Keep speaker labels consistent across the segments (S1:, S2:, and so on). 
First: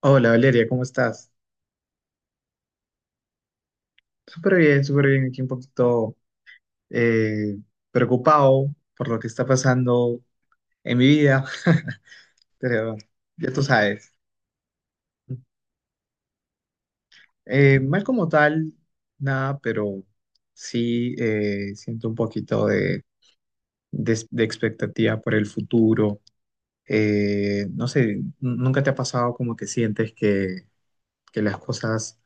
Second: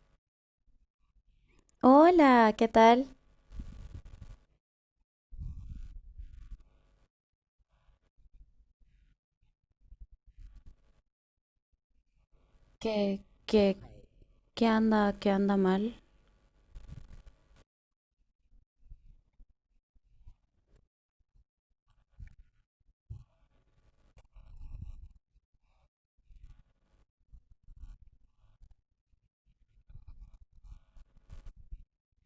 S1: Hola Valeria, ¿cómo estás?
S2: Hola, ¿qué tal?
S1: Súper bien, súper bien. Aquí un poquito eh, preocupado por lo que está pasando en mi vida, pero
S2: ¿Qué,
S1: ya tú
S2: qué,
S1: sabes.
S2: qué anda mal?
S1: Mal como tal, nada, pero sí siento un poquito de expectativa por el futuro. No sé, ¿nunca te ha pasado como que sientes que las cosas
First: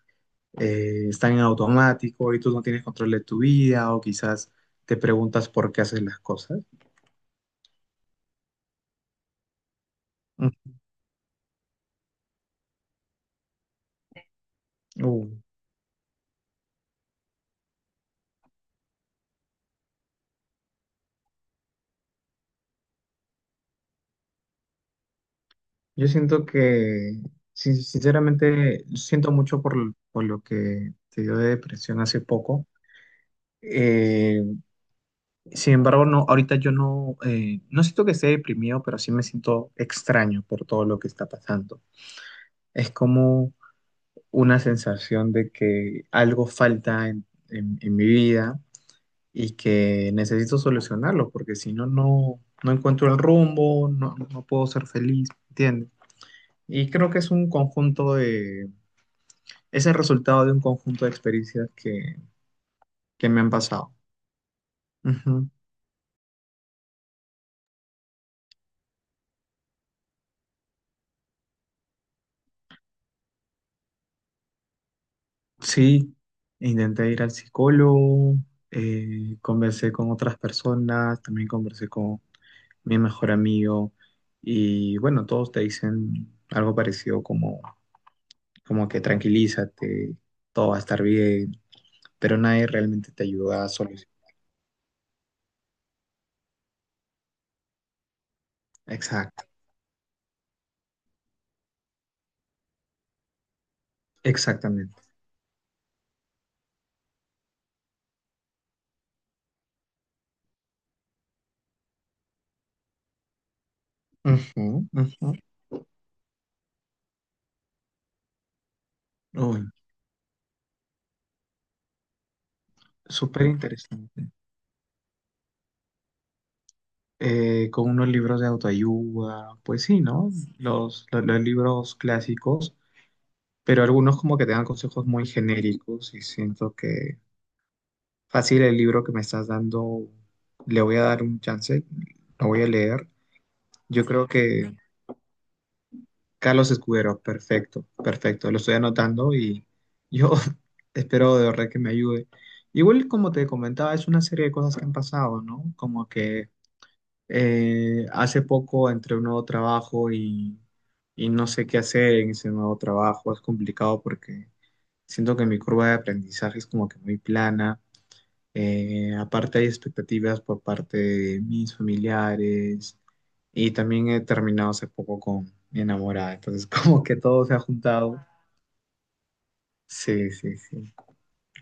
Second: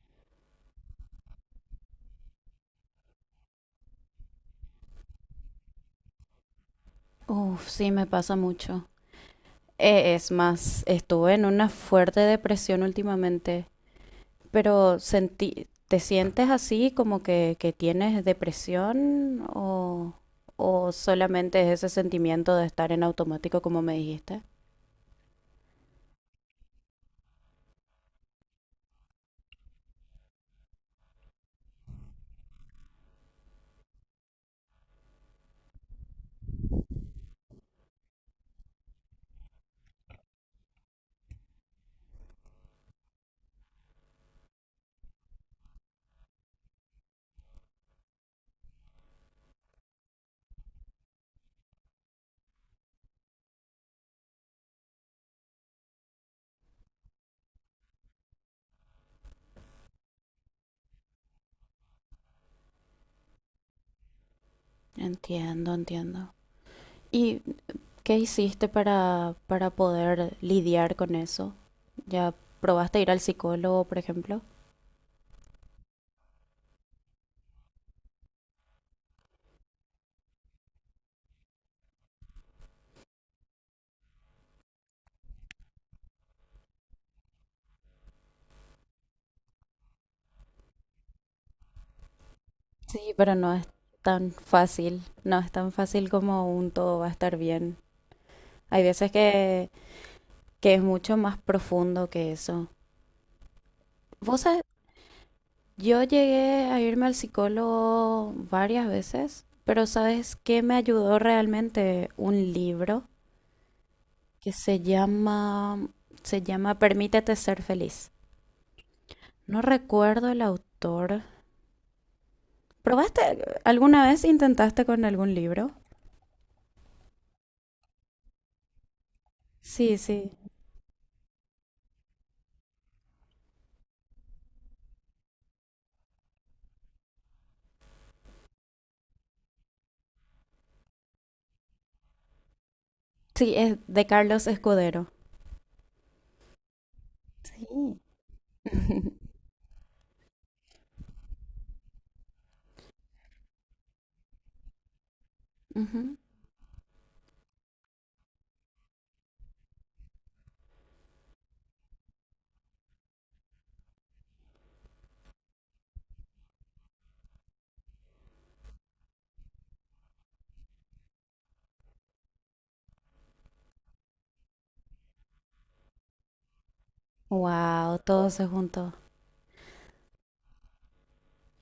S1: están en automático y tú no tienes control de tu vida, o quizás te preguntas por qué haces las cosas?
S2: Uf, sí, me pasa mucho. Es
S1: Mm,
S2: más, estuve en una fuerte depresión últimamente, pero
S1: uh,
S2: sentí, ¿te sientes así como que tienes depresión o solamente es ese sentimiento de estar en automático como me dijiste?
S1: yo siento que, sinceramente, siento mucho por lo que te dio de depresión hace poco. Eh, Sin embargo, no, ahorita yo no, no siento que esté deprimido, pero sí me siento extraño por todo lo que está pasando. Es como una sensación de que algo falta en mi vida y que necesito solucionarlo, porque si no, no encuentro el rumbo, no puedo ser feliz, ¿entiendes? Y creo que es es el resultado de un conjunto de experiencias que me han pasado. Ujú.
S2: Entiendo, entiendo. ¿Y qué hiciste para poder lidiar con eso? ¿Ya probaste ir al psicólogo, por ejemplo?
S1: Sí, intenté ir al psicólogo, conversé con otras personas, también conversé con mi mejor amigo, y bueno, todos te dicen algo parecido como que tranquilízate, todo va a estar bien, pero nadie realmente
S2: Sí,
S1: te
S2: pero no
S1: ayuda
S2: es
S1: a solucionar.
S2: tan fácil, no es tan fácil como un todo va a estar bien. Hay veces
S1: Exacto,
S2: que es mucho más profundo que eso. Vos sabés,
S1: exactamente.
S2: yo llegué a irme al psicólogo varias veces, pero ¿sabes qué me ayudó realmente? Un libro que
S1: Ujú,
S2: se
S1: ujú.
S2: llama, se llama Permítete ser feliz. No
S1: Uy,
S2: recuerdo el autor. ¿Probaste,
S1: súper
S2: alguna vez
S1: interesante.
S2: intentaste con algún libro?
S1: Con unos libros de autoayuda, pues
S2: Sí,
S1: sí,
S2: sí.
S1: ¿no? Los libros clásicos, pero algunos como que te dan consejos muy genéricos y siento que fácil el libro que me estás dando, le voy a dar un chance, lo voy a leer.
S2: Sí, es
S1: Yo
S2: de
S1: creo
S2: Carlos
S1: que
S2: Escudero.
S1: Carlos Escudero,
S2: Sí.
S1: perfecto, perfecto. Lo estoy anotando y yo espero de verdad que me ayude. Igual, como te comentaba, es una serie de cosas que han pasado, ¿no? Como que hace poco entré a un nuevo trabajo y no sé qué hacer en ese nuevo trabajo. Es complicado porque siento que mi curva de aprendizaje es como que muy plana. Aparte hay expectativas por parte de mis familiares y también he terminado hace poco con mi enamorada, entonces como que todo se ha
S2: Wow,
S1: juntado.
S2: todo se juntó
S1: Sí, sí, sí.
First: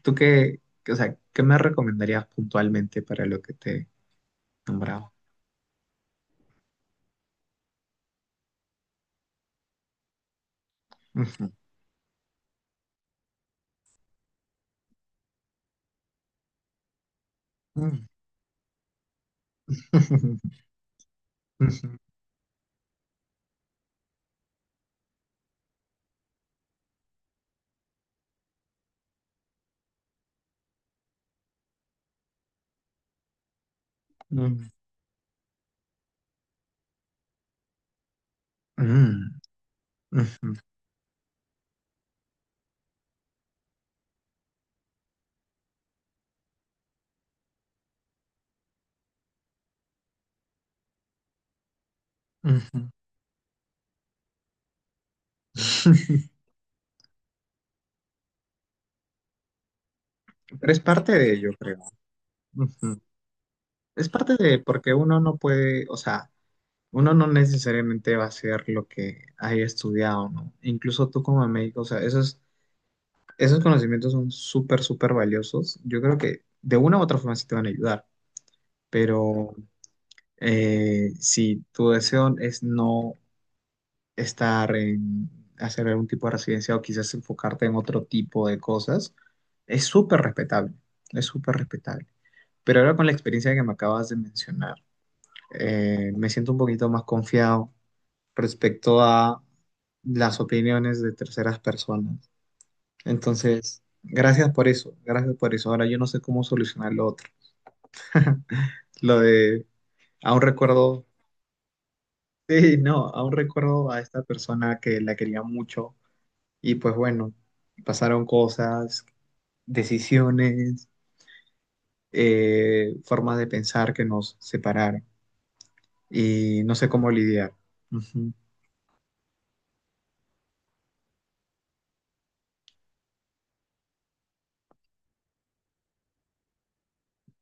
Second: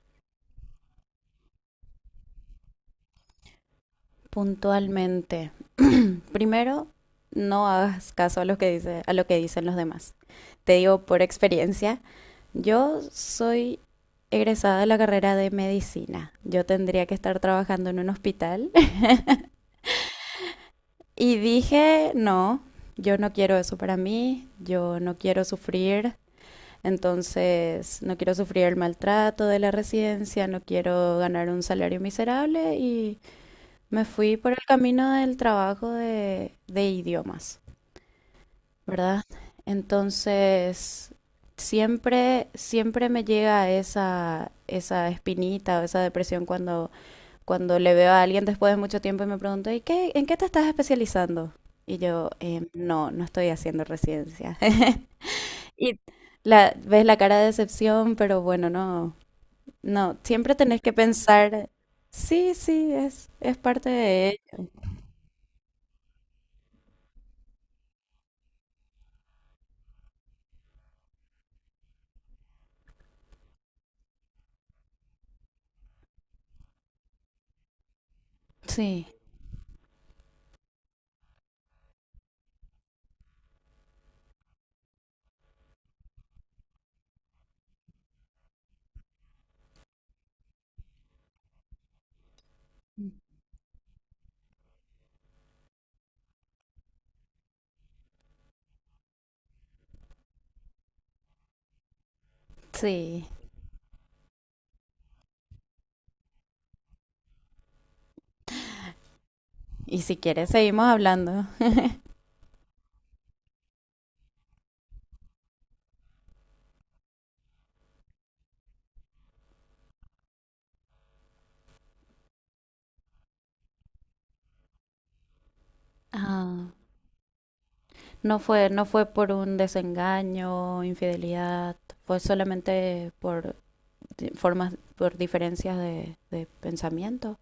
S1: ¿Tú o sea, qué me recomendarías puntualmente para lo que te he nombrado?
S2: puntualmente. Primero, no hagas caso a lo que dicen los demás. Te digo por
S1: Ujú.
S2: experiencia, yo soy egresada de la carrera de medicina. Yo tendría que estar trabajando en
S1: Mm.
S2: un hospital y
S1: Ujú.
S2: dije, no, yo no quiero eso para mí, yo no quiero sufrir, entonces no quiero sufrir el maltrato de la residencia, no quiero ganar un salario miserable y me fui por el
S1: Mm.
S2: camino del trabajo de idiomas, ¿verdad?
S1: Mm. Ujú.
S2: Entonces, siempre, siempre me llega esa, esa espinita o esa depresión cuando, cuando le veo a alguien después de mucho tiempo y me pregunto, ¿y qué, en qué te estás especializando? Y yo,
S1: Ujú.
S2: No, no estoy haciendo residencia". Y la, ves la cara de decepción, pero bueno, no, no, siempre
S1: Pero es
S2: tenés que
S1: parte de ello,
S2: pensar,
S1: creo.
S2: sí, sí,
S1: Ujú.
S2: es parte
S1: Es
S2: de
S1: parte
S2: ello.
S1: de porque uno no puede, o sea, uno no necesariamente va a ser lo que haya estudiado, ¿no? Incluso tú como médico, o sea, esos conocimientos son súper, súper valiosos. Yo creo que de una u otra forma sí te van a ayudar,
S2: Sí.
S1: pero si tu deseo es no estar en hacer algún tipo de residencia o quizás enfocarte en otro tipo de cosas, es súper respetable, es súper respetable. Pero ahora con la experiencia que me acabas de mencionar, me siento un poquito más confiado respecto a las opiniones de terceras personas.
S2: Sí,
S1: Entonces, gracias por eso, gracias por eso. Ahora yo no sé cómo solucionar lo otro. Lo de,
S2: y si
S1: Aún
S2: quieres seguimos
S1: recuerdo,
S2: hablando.
S1: sí, no, aún recuerdo a esta persona que la quería mucho y pues bueno, pasaron cosas, decisiones, formas de pensar que nos separaron y
S2: Ah,
S1: no sé cómo lidiar. Ujú.
S2: no fue, no fue por un desengaño, infidelidad, fue solamente por formas, por diferencias de pensamiento.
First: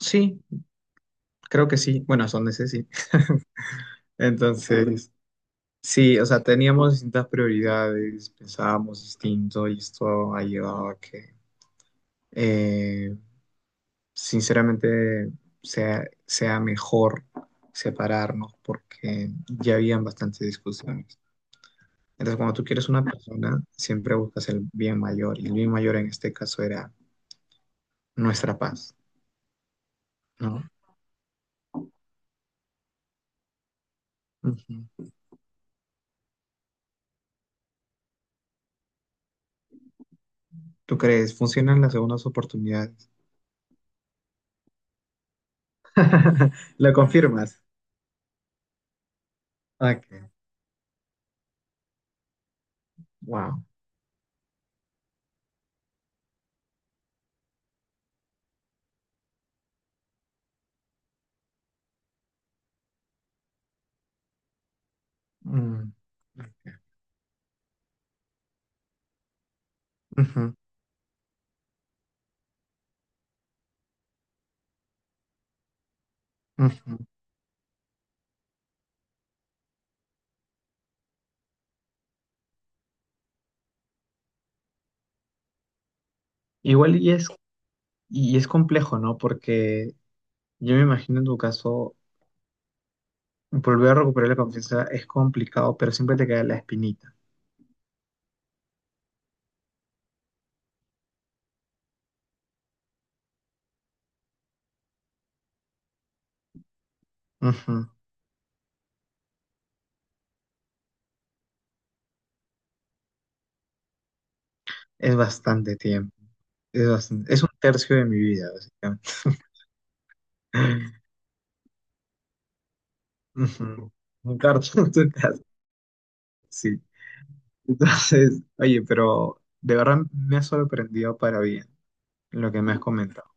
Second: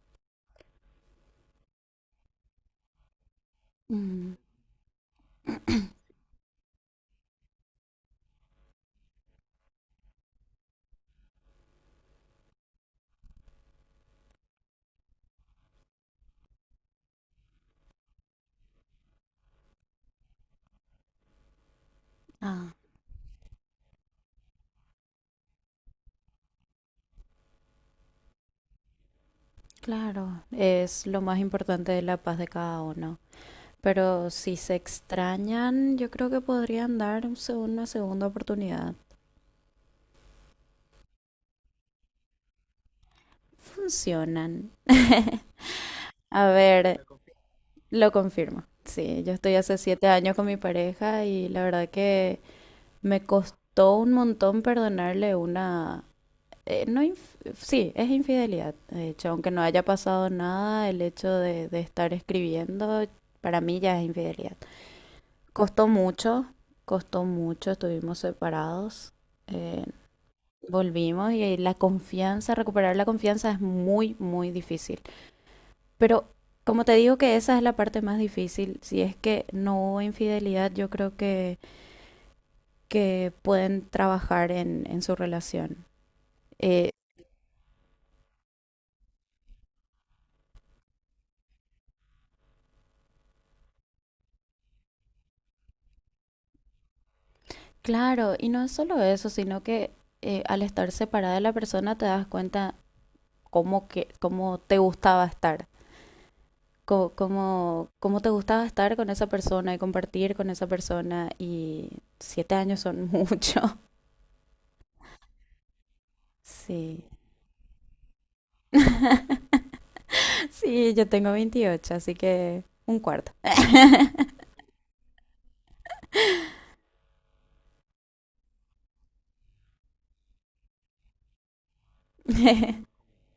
S1: Sí, creo que sí. Bueno, son de ese sí.
S2: Mm,
S1: Entonces, sí, o sea, teníamos distintas prioridades, pensábamos distinto y esto ha llevado a que, eh, sinceramente, sea mejor separarnos porque ya habían bastantes discusiones. Entonces, cuando tú
S2: ah,
S1: quieres una persona, siempre buscas el bien mayor y el bien mayor en este caso era nuestra paz,
S2: claro,
S1: ¿no?
S2: es lo más importante de la paz de cada uno. Pero si se
S1: Ujú.
S2: extrañan, yo creo que podrían dar una segunda oportunidad.
S1: ¿Tú crees? ¿Funcionan las segundas oportunidades?
S2: Funcionan. A
S1: ¿Lo
S2: ver,
S1: confirmas?
S2: lo confirmo. Sí, yo estoy hace
S1: Ok,
S2: 7 años con mi pareja y la verdad que me
S1: wow.
S2: costó un montón perdonarle una... no inf- sí, es infidelidad. De hecho, aunque no haya pasado nada, el hecho de estar escribiendo para mí ya es infidelidad. Costó
S1: Mm.
S2: mucho,
S1: Ok.
S2: costó mucho, estuvimos separados, eh,
S1: Ujú,
S2: volvimos y la confianza, recuperar la confianza es muy, muy difícil. Pero como te
S1: ujú.
S2: digo que esa es la parte más difícil, si es que no hubo infidelidad, yo creo que pueden trabajar en su relación. Eh,
S1: Igual y es complejo, ¿no? Porque yo me imagino en tu caso, volver a recuperar la confianza es complicado, pero siempre te queda la espinita.
S2: claro, y no es solo eso, sino que al estar separada de la persona te das cuenta cómo te gustaba estar, co- cómo,
S1: Ujú.
S2: cómo te gustaba estar con esa persona y compartir con esa persona. Y 7 años son mucho.
S1: Es bastante tiempo.
S2: Sí.
S1: Es un tercio de mi vida, básicamente.
S2: Sí, yo tengo 28 así que un cuarto.
S1: Ujú. Un tercio de tu caso, sí. Entonces, oye, pero de verdad me ha sorprendido para bien lo que me has comentado.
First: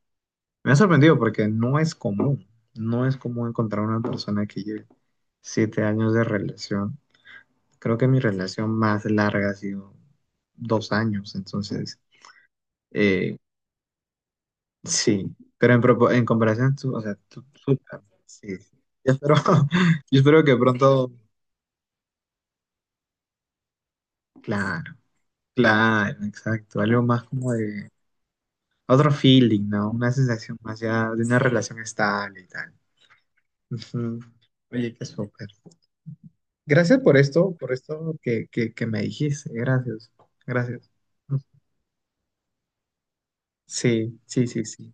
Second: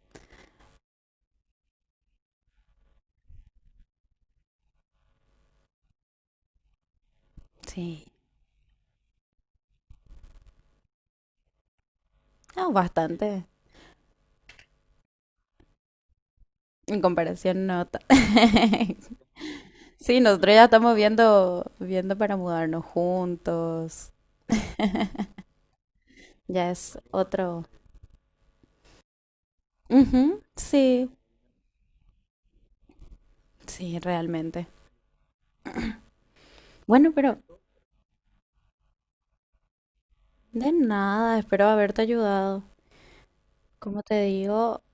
S1: Me ha sorprendido porque no es común. No es común encontrar una persona que lleve 7 años de relación. Creo que
S2: Sí.
S1: mi relación más larga ha sido 2 años, entonces,
S2: Ah,
S1: eh,
S2: bastante.
S1: sí, pero en comparación, tú,
S2: En
S1: o sea,
S2: comparación, no.
S1: sí, sí. Yo espero,
S2: Sí,
S1: yo espero
S2: nosotros
S1: que
S2: ya estamos
S1: pronto,
S2: viendo, viendo para mudarnos juntos.
S1: claro, claro,
S2: Ya
S1: exacto,
S2: es
S1: algo más como
S2: otro,
S1: de otro feeling, ¿no? Una
S2: ujú,
S1: sensación más
S2: sí,
S1: ya de una relación estable y tal.
S2: sí,
S1: Ujú.
S2: realmente.
S1: Oye, qué súper. Gracias
S2: Bueno, pero
S1: por esto que me dijiste, gracias,
S2: de
S1: gracias.
S2: nada, espero haberte ayudado. Como
S1: Sí,
S2: te
S1: sí, sí,
S2: digo,
S1: sí.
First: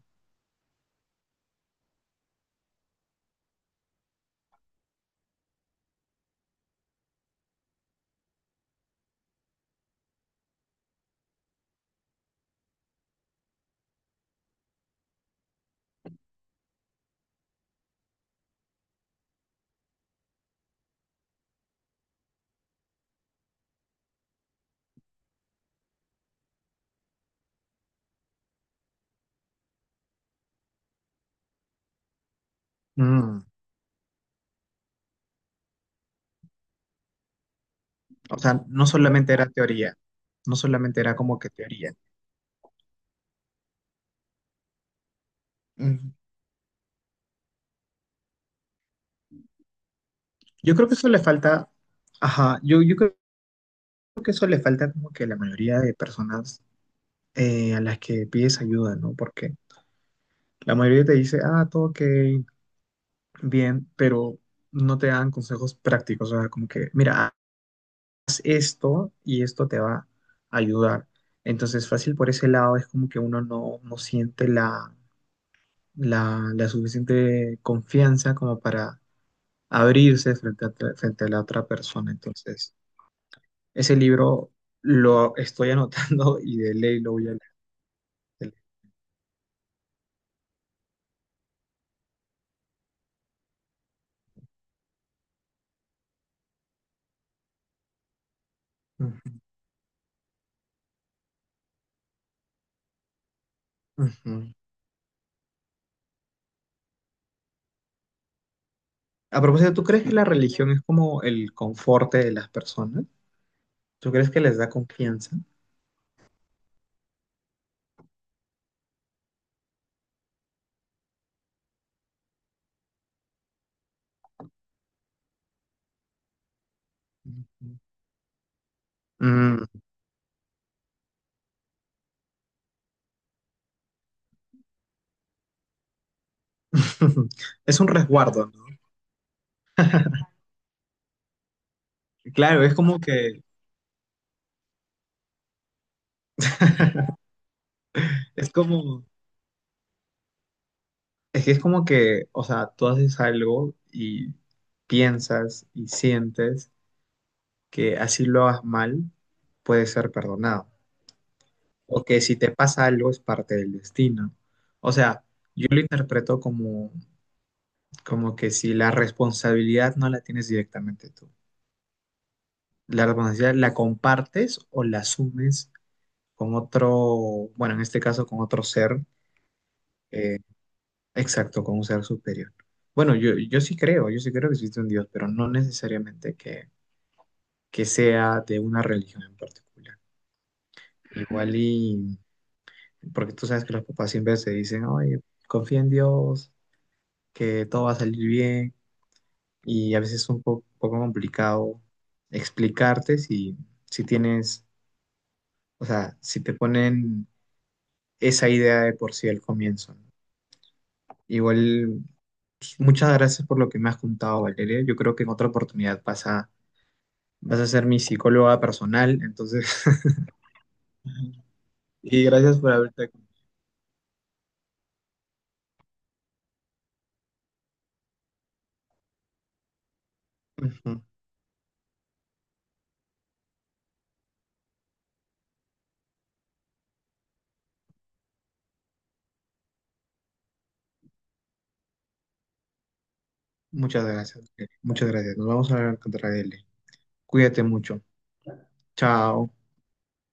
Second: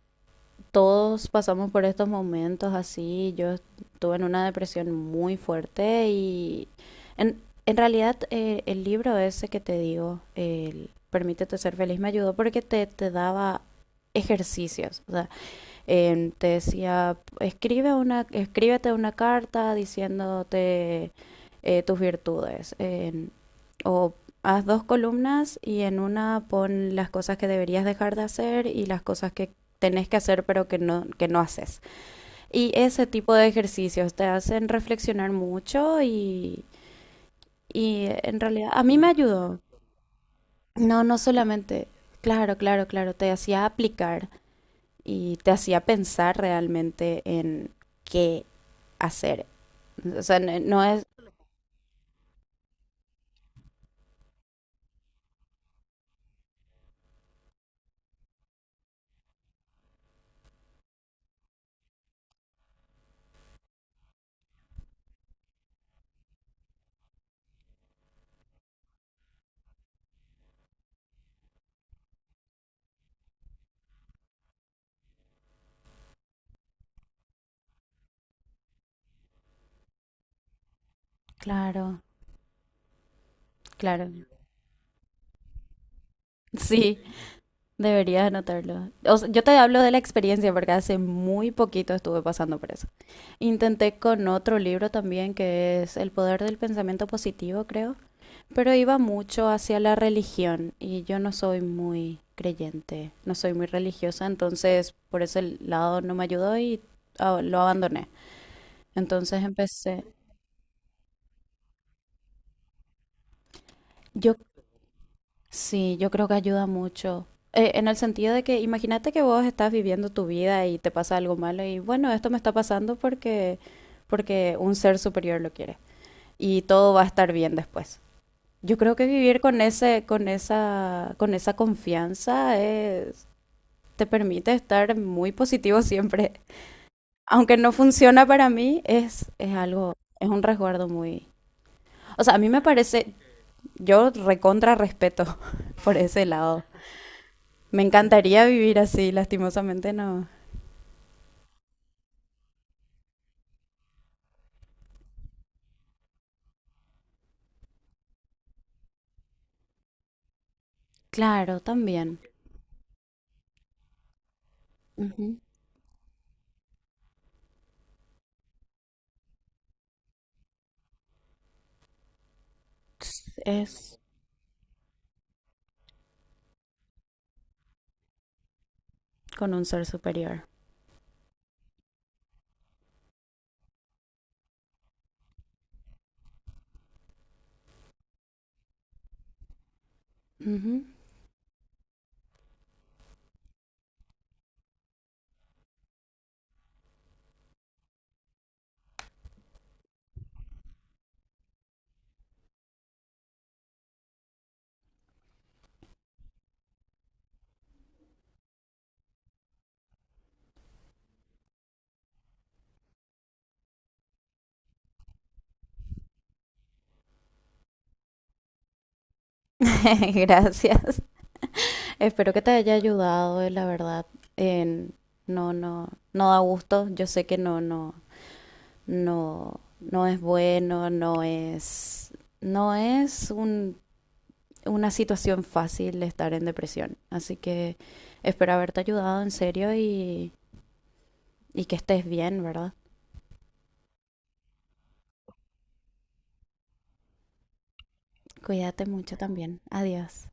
S2: todos pasamos por estos momentos así. Yo estuve en una depresión muy fuerte y en, en realidad el libro ese que te digo, el Permítete ser feliz, me ayudó porque te daba ejercicios. O sea, te decía, escríbete una carta diciéndote tus virtudes. O haz dos columnas y en una pon las cosas que deberías dejar de hacer y las cosas que tenés que hacer pero que no haces. Y ese tipo
S1: Mm.
S2: de ejercicios te hacen reflexionar mucho y
S1: O
S2: en
S1: sea,
S2: realidad a
S1: no
S2: mí me
S1: solamente era
S2: ayudó.
S1: teoría, no solamente
S2: No,
S1: era
S2: no
S1: como que
S2: solamente,
S1: teoría.
S2: claro, claro, claro, te hacía aplicar y te hacía
S1: Mm,
S2: pensar realmente en qué hacer. O sea,
S1: Yo
S2: no
S1: creo que
S2: es,
S1: eso le falta, ajá, yo creo que eso le falta como que a la mayoría de personas a las que pides ayuda, ¿no? Porque la mayoría te dice, ah, todo ok, bien, pero no te dan consejos prácticos, o sea, como que, mira, haz esto y esto te va a ayudar. Entonces, fácil por ese lado es como que uno no siente la suficiente confianza como para abrirse frente a la otra
S2: claro,
S1: persona. Entonces, ese
S2: claro.
S1: libro lo estoy anotando y de
S2: Sí,
S1: ley lo voy a leer.
S2: deberías
S1: De ley.
S2: anotarlo. O sea, yo te hablo de la experiencia porque hace muy poquito estuve pasando por eso. Intenté con otro libro también que es El poder del pensamiento positivo, creo, pero iba
S1: Ujú,
S2: mucho hacia la religión y yo no soy muy creyente, no soy muy religiosa,
S1: ujú.
S2: entonces por ese lado no me ayudó y ah, lo abandoné.
S1: A
S2: Entonces
S1: propósito, ¿tú crees
S2: empecé.
S1: que la religión es como el conforte de las personas? ¿Tú crees
S2: Yo
S1: que les da confianza?
S2: sí, yo creo que ayuda mucho. En el sentido de que imagínate que vos estás viviendo tu vida y te pasa algo malo y bueno, esto me está pasando porque un ser superior lo quiere y todo va a estar bien
S1: Ujú.
S2: después. Yo creo que vivir con
S1: Mm.
S2: ese con esa confianza te permite estar muy positivo siempre. Aunque no
S1: Es un
S2: funciona
S1: resguardo,
S2: para
S1: ¿no?
S2: mí, es algo, es un resguardo muy... O sea, a mí me
S1: Claro,
S2: parece, yo recontra respeto por ese lado. Me encantaría
S1: es
S2: vivir
S1: como,
S2: así, lastimosamente no.
S1: es que es como que, o sea, tú haces algo y piensas y sientes que así lo hagas mal, puede ser perdonado.
S2: Claro,
S1: O que
S2: también.
S1: si te pasa algo es parte del destino. O sea,
S2: Ujú.
S1: yo lo interpreto como que si la responsabilidad no la tienes directamente tú. La responsabilidad la
S2: Es
S1: compartes o la asumes con otro, bueno, en este caso con otro ser,
S2: con un ser
S1: eh,
S2: superior.
S1: exacto, con un ser superior. Bueno, yo sí creo que existe un Dios, pero no necesariamente que sea de una religión en particular.
S2: Ujú.
S1: Igual y, Porque tú sabes que los papás siempre se dicen, oye, confía en Dios, que todo va a salir bien, y a veces es un poco complicado explicarte si, tienes, o sea, si te ponen esa idea de por sí al comienzo, ¿no? Igual, pues, muchas gracias por lo que me has contado, Valeria. Yo creo que en otra oportunidad vas a ser mi psicóloga personal, entonces,
S2: Gracias.
S1: y
S2: Espero que te
S1: gracias por
S2: haya
S1: haberte...
S2: ayudado, la verdad. En- no, no, no da gusto. Yo sé que no, no, no, no es bueno,
S1: Ujú.
S2: no es, no es un- una situación fácil estar en depresión. Así que espero haberte ayudado en serio y que estés bien, ¿verdad?
S1: Muchas gracias, Valeria. Muchas gracias. Nos vamos a encontrar, L. Cuídate mucho.
S2: Cuídate mucho
S1: Chao.
S2: también. Adiós.